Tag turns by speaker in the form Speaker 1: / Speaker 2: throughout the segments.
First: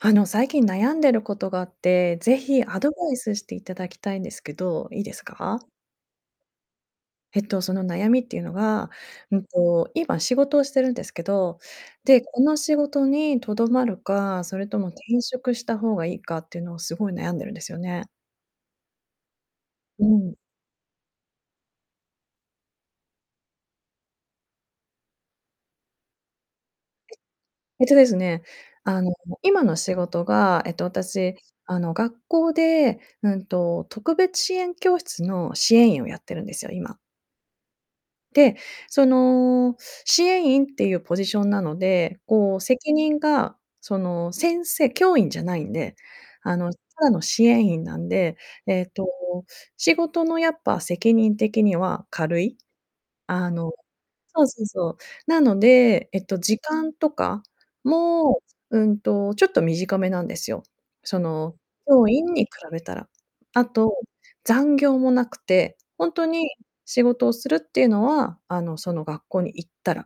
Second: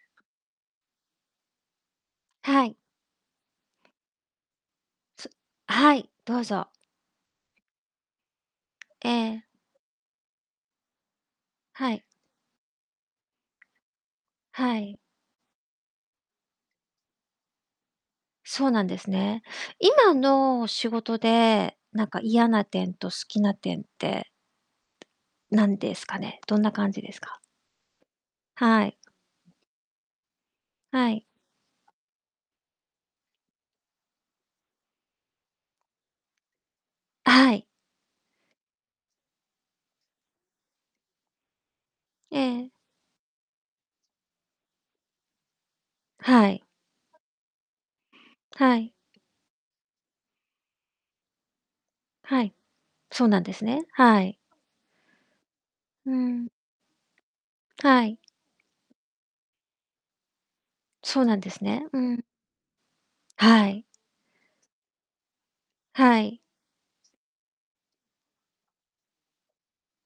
Speaker 1: あの、最近悩んでることがあって、ぜひ、
Speaker 2: はい。
Speaker 1: アドバイスしていただきたいんですけど、いいです
Speaker 2: つ
Speaker 1: か？
Speaker 2: はい、どうぞ。
Speaker 1: えっと、その悩みっていうのが、
Speaker 2: え
Speaker 1: う
Speaker 2: え。
Speaker 1: んと、今仕事をしてるんですけど、
Speaker 2: はい。
Speaker 1: で、この仕事にとどまるか、それ
Speaker 2: は
Speaker 1: とも
Speaker 2: い。
Speaker 1: 転職した方がいいかっていうのを、すごい悩んでるんですよね。
Speaker 2: そうなんですね。
Speaker 1: う
Speaker 2: 今
Speaker 1: ん。
Speaker 2: の仕事で、なんか嫌な点と好きな点って、何ですかね？どんな感じで
Speaker 1: [unintelligible]
Speaker 2: すか？
Speaker 1: えっとですね、
Speaker 2: はい。
Speaker 1: あの、今の仕事が、えっと、
Speaker 2: はい。
Speaker 1: 私、あの、学校で、うんと特別支援教室の支援員をやってるんですよ、今。
Speaker 2: あ、はい。
Speaker 1: で、その、支援員っていうポジションなので、こう、
Speaker 2: ええ。
Speaker 1: 責任がその、先生教員じゃないんで、
Speaker 2: は
Speaker 1: あ
Speaker 2: い。
Speaker 1: の、ただの支援員なんで、え
Speaker 2: は
Speaker 1: え
Speaker 2: い。
Speaker 1: と、仕事のやっぱ責任的には軽
Speaker 2: はい、
Speaker 1: い。
Speaker 2: そうなん
Speaker 1: あ
Speaker 2: です
Speaker 1: の
Speaker 2: ね。はい。
Speaker 1: そうそうそう。なので、
Speaker 2: う
Speaker 1: えっと、
Speaker 2: ん。
Speaker 1: 時間とか
Speaker 2: はい。
Speaker 1: も、うんと、ちょっと短めなんですよ。そ
Speaker 2: そうなんで
Speaker 1: の、
Speaker 2: すね。う
Speaker 1: 教
Speaker 2: ん。
Speaker 1: 員に比べたら。あ
Speaker 2: はい。
Speaker 1: と、残業もなくて、ほん
Speaker 2: は
Speaker 1: と
Speaker 2: い。
Speaker 1: に仕事をするっていうのは、あの、その学校に行ったら、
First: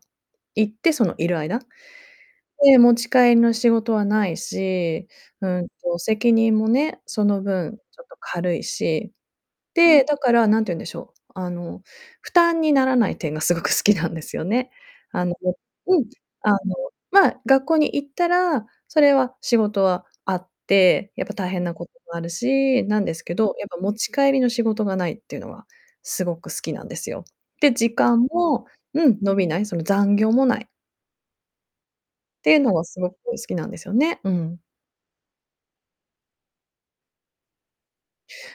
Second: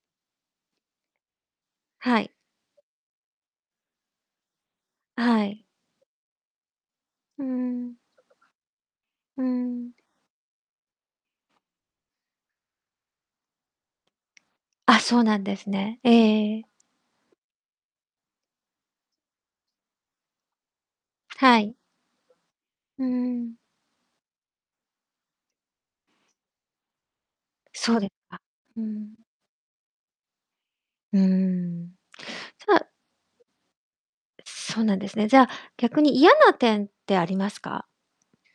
Speaker 1: 行ってそのいる間。
Speaker 2: はい。
Speaker 1: で、持ち帰りの仕事はないし、
Speaker 2: あ、は
Speaker 1: う
Speaker 2: い。
Speaker 1: んと、責任もね、その
Speaker 2: うん
Speaker 1: 分
Speaker 2: うん。
Speaker 1: ちょっと軽いし。
Speaker 2: うん。
Speaker 1: で、だから何て言うんでしょう。あの、負担にならない点がすごく好きなんですよね。
Speaker 2: あ、そう
Speaker 1: あの、
Speaker 2: なんで
Speaker 1: [unintelligible]
Speaker 2: す
Speaker 1: う
Speaker 2: ね。
Speaker 1: ん。
Speaker 2: ええ
Speaker 1: あの、
Speaker 2: ええ。
Speaker 1: まあ、学校に行ったら、それは仕事はあって、やっぱ大
Speaker 2: は
Speaker 1: 変な
Speaker 2: い。
Speaker 1: こともあるし、な
Speaker 2: う
Speaker 1: ん
Speaker 2: ん
Speaker 1: です
Speaker 2: う
Speaker 1: けど、
Speaker 2: ん。
Speaker 1: やっぱ持ち帰りの仕事がないっていうのは、すごく好きなんですよ。で、時
Speaker 2: そうであ、
Speaker 1: 間も
Speaker 2: う
Speaker 1: う
Speaker 2: ん。
Speaker 1: ん。伸びない、その、残業もない。
Speaker 2: うーん。
Speaker 1: ていう
Speaker 2: じ
Speaker 1: の
Speaker 2: ゃ
Speaker 1: は
Speaker 2: あ
Speaker 1: すごく好きなんですよね。うん。
Speaker 2: そうなんですね。じゃあ、逆に嫌な点ってありますか？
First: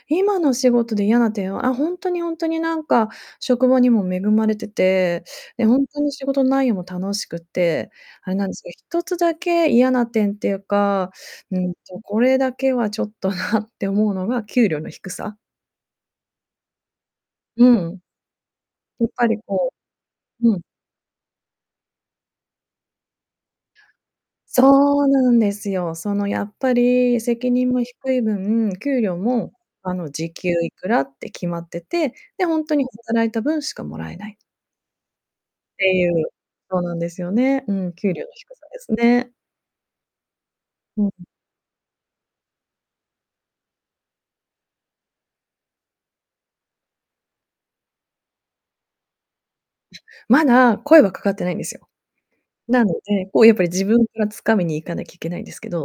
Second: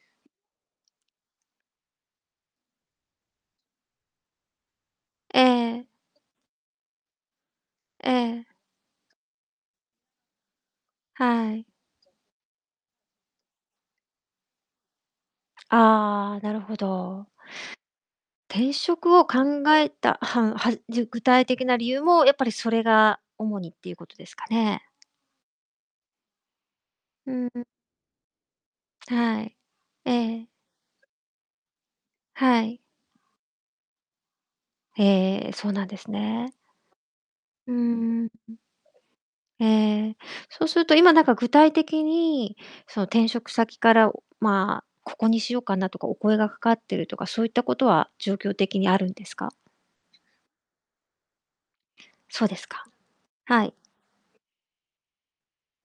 Speaker 1: 今の仕事で嫌な点は、あ、ほんとにほんとになんか職場にも恵まれてて、
Speaker 2: え
Speaker 1: で、ほ
Speaker 2: え。
Speaker 1: んとに仕事内容も楽しくって、
Speaker 2: え
Speaker 1: あれ
Speaker 2: え。
Speaker 1: なんですけど、1つだけ嫌な点っていうか、
Speaker 2: は
Speaker 1: う
Speaker 2: い。
Speaker 1: んと、これだけはちょっとなって思うのが給料の低さ。
Speaker 2: ああ、なるほど。
Speaker 1: うん。
Speaker 2: 転
Speaker 1: やっ
Speaker 2: 職を
Speaker 1: ぱり、
Speaker 2: 考
Speaker 1: こ
Speaker 2: えた、は
Speaker 1: う
Speaker 2: ん
Speaker 1: うん。
Speaker 2: はじゅ具体的な理由もやっぱりそれが主にっていうことですかね？
Speaker 1: そうなんですよ。その、やっぱり
Speaker 2: う
Speaker 1: 責
Speaker 2: ん。
Speaker 1: 任も低い分、給料
Speaker 2: は
Speaker 1: も、
Speaker 2: い、
Speaker 1: あ
Speaker 2: え
Speaker 1: の、時
Speaker 2: え。
Speaker 1: 給いくらって決まってて、で、ほ
Speaker 2: は
Speaker 1: んと
Speaker 2: い。
Speaker 1: に働いた分しかもらえない。
Speaker 2: へえ。そうなん
Speaker 1: て
Speaker 2: で
Speaker 1: い
Speaker 2: す
Speaker 1: う、
Speaker 2: ね。
Speaker 1: そうなんですよね。
Speaker 2: う
Speaker 1: う
Speaker 2: ん
Speaker 1: ん。給
Speaker 2: う
Speaker 1: 料
Speaker 2: ん、
Speaker 1: の
Speaker 2: うん。
Speaker 1: 低さですね。
Speaker 2: ええ。そうすると、
Speaker 1: うんう
Speaker 2: 今な
Speaker 1: ん。
Speaker 2: んか具体的に、その、転職先から、おまあ、ここにしようかなとか、お声がかかってるとか、そういったことは状況的にあるんですか？
Speaker 1: まだ声はかかってないんですよ。
Speaker 2: そうですか。
Speaker 1: なので、こう、やっぱ
Speaker 2: は
Speaker 1: り
Speaker 2: い。
Speaker 1: 自分から掴みに行かなきゃいけないんですけど。